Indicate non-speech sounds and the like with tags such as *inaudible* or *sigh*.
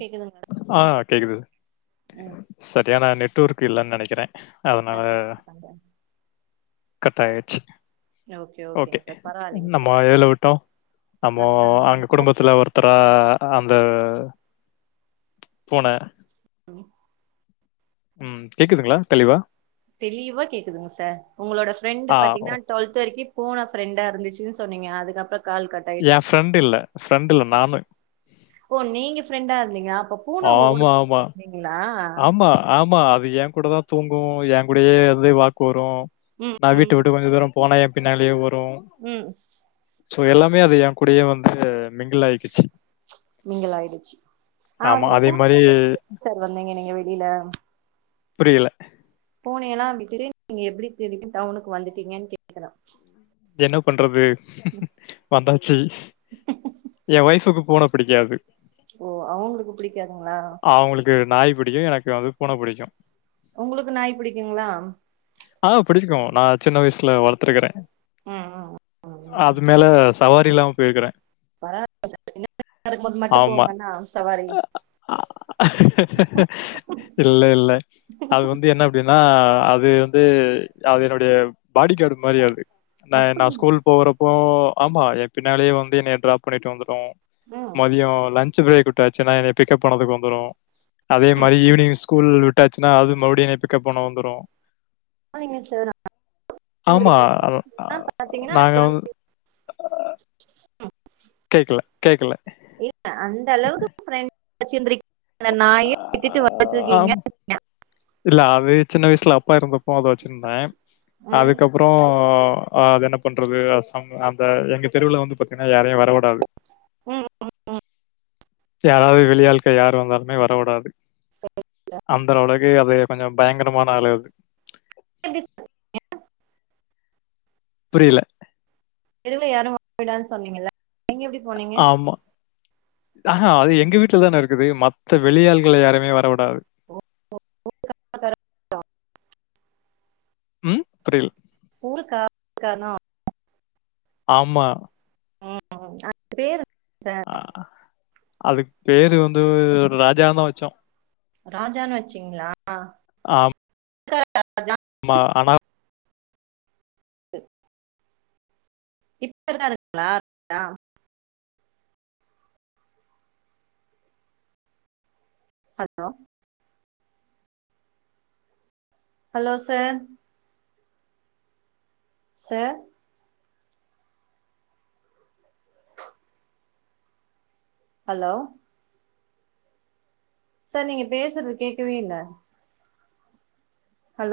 கேக்குதுங்க ஆ கேக்குது ம் சரியான நெட்வொர்க் இல்லன்னு நெனைக்கிறே ஆ அதனால கேக்குதுங்க. கட்டாயிடுச்சு ஓகே ஓகேங்க சார் பரவாயில்லைங்க நம்மோ சார் எதுல விட்டோ ஆ நம்மோ ஆ அங்க குடும்பத்துல ஒருத் தரா அந்த பூன ம் ம் கேக்குதுங்களா தெளிவா தெளிவா கேக்குதுங்க சார் உங்களோட ஃப்ரெண்ட்டு ஆ ஓ. பாத்தீங்கன்னா டுவெல்த் வரைக்கு ஃபோன ஃபிரண்டா இருந்துச்சுன்னு சொன்னீங்க அதுக்கப்புறோ கால் கட் எ ஆயிடுச்சு ஃப்ரெண்ட்டுல்ல ஃப்ரெண்ட்டுல்ல நானு ஓ நீங்க ஃப்ரெண்டாருந்தீங்களா அப்போ ஆமாமா நீங்கிளா ஆமா ஆமா அது எங் கூட தா தூங்கு எங் கூடயே வந்து வாக்கு வரு ம் நா வீட்ட ம் விட்டு கொஞ்ச தூரோ போனா எ பின்னாலேயே வரு ம் சோ எல்லாமே அது ஏ கூடைய வந்து மிங்கிளாயிக்கிச்சு மிங்கில் ஆயிடுச்சு ஆ ஆமா அந்த அதே பூனைய மாரி விட்டுட்டு எப்படி சார் வந்தீங்க நீங்க வெளியில புரியில பூனையெல்லா விட்டுட்டு நீங்க எப்பிடி திடீர்ன் டவுனுக்கு வந்துட்டீங்கன் கேக்கற என்ன பண்றது வந்தாச்சி எ ஒய்ஃபுக்கு பூன பிடிக்காது. ஓ அவுங்குளுக்கு பிடிக்காதுங்ளா? அவுங்குளுக்கு நாய் பிடிக்கு. எனக்கு வந்து பூன பிடிக்கு. உங்குளுக்கு நாய் பிடிக்குங்ளா? ஆ புடிக்கு நா சின்ன வயசுல வளத்திருக்கறே. ம் ம் ம். அது மேல சவாரில்லாம் போயிக்குறே. *inaudible* போது மட்டு போங்கன்னா சவாரி அ இல்ல இல்ல அது வந்து என்ன ப்டின்னா அது வந்து அது என்னுடைய பாடி காடு மாரி அது ந நா அப்படிங்களா ஸ்கூல் போகறப்போ ஆமா எ பின்னாலயே வந்து என்னைய ட்ராப் பண்ணிட்டு வந்துரு. ம் மதியோ லன் ன்ச் பிரேக் விட்டாச்சுன்னா என்னைய பிக்கப் பண்ணதுக்கு வந்துரு. அதே மாரி ஈவினிங் ஸ்கூல் விட்டாச்சுன்னா அது மறுவுடியு என்னைய பிக்கப் பண்ண வந்துரு. *inaudible* ஆமா. அது அ பாத்தீங்கனா *inaudible* நாங்க வந்து கேக்கல கேக்கல. இல்ல அந்த அளவுக்கு *inaudible* நாயே விட்டுட்டு ஆம். *inaudible* இல்ல அது சின்ன வயசுல அப்பா எறந்தப்போ அத வெச்சிந்தே. ம் அதுக்கப் அப்புறோ அ அது என்ன பண்றது அசாம அந்த எங்க தெருவுல வந்து பாத்தீனா யாரையு வர விடாது. ம் ம் ம். யாராவது வெளியாள்கள் யாரு வந்தாலுமே வர விடாது. *inaudible* அந்தர வளக்கு அது கொஞ்சோ பயங்கரமான ஆளு அது. அ டிஸ்க் புரில. தெருவுல யாரு *inaudible* சொன்னீங்கல்ல. நீங்க எப்டி போனீங்க? ஆமா ஆஹா அது எங்க வீட்ல தான இருக்குது மத்த வெளியாள்கள யாரயுமே வர விடாது. *inaudible* ம் புரில் ஊரு *inaudible* கார்னோ. ஆமா. ம் அ பேரு அ அதுக் பேரு வந்துவ் ராஜான் தா வெச்சோ. ராஜானு வெச்சிங்ளா? *inaudible* மா ஆனா டு. கிட்டதா *inaudible* ஹலோ? Hello sir? ச ஹலோ? சார் நீங்க பேசறது கேக்கவே இல்ல. ஹலோ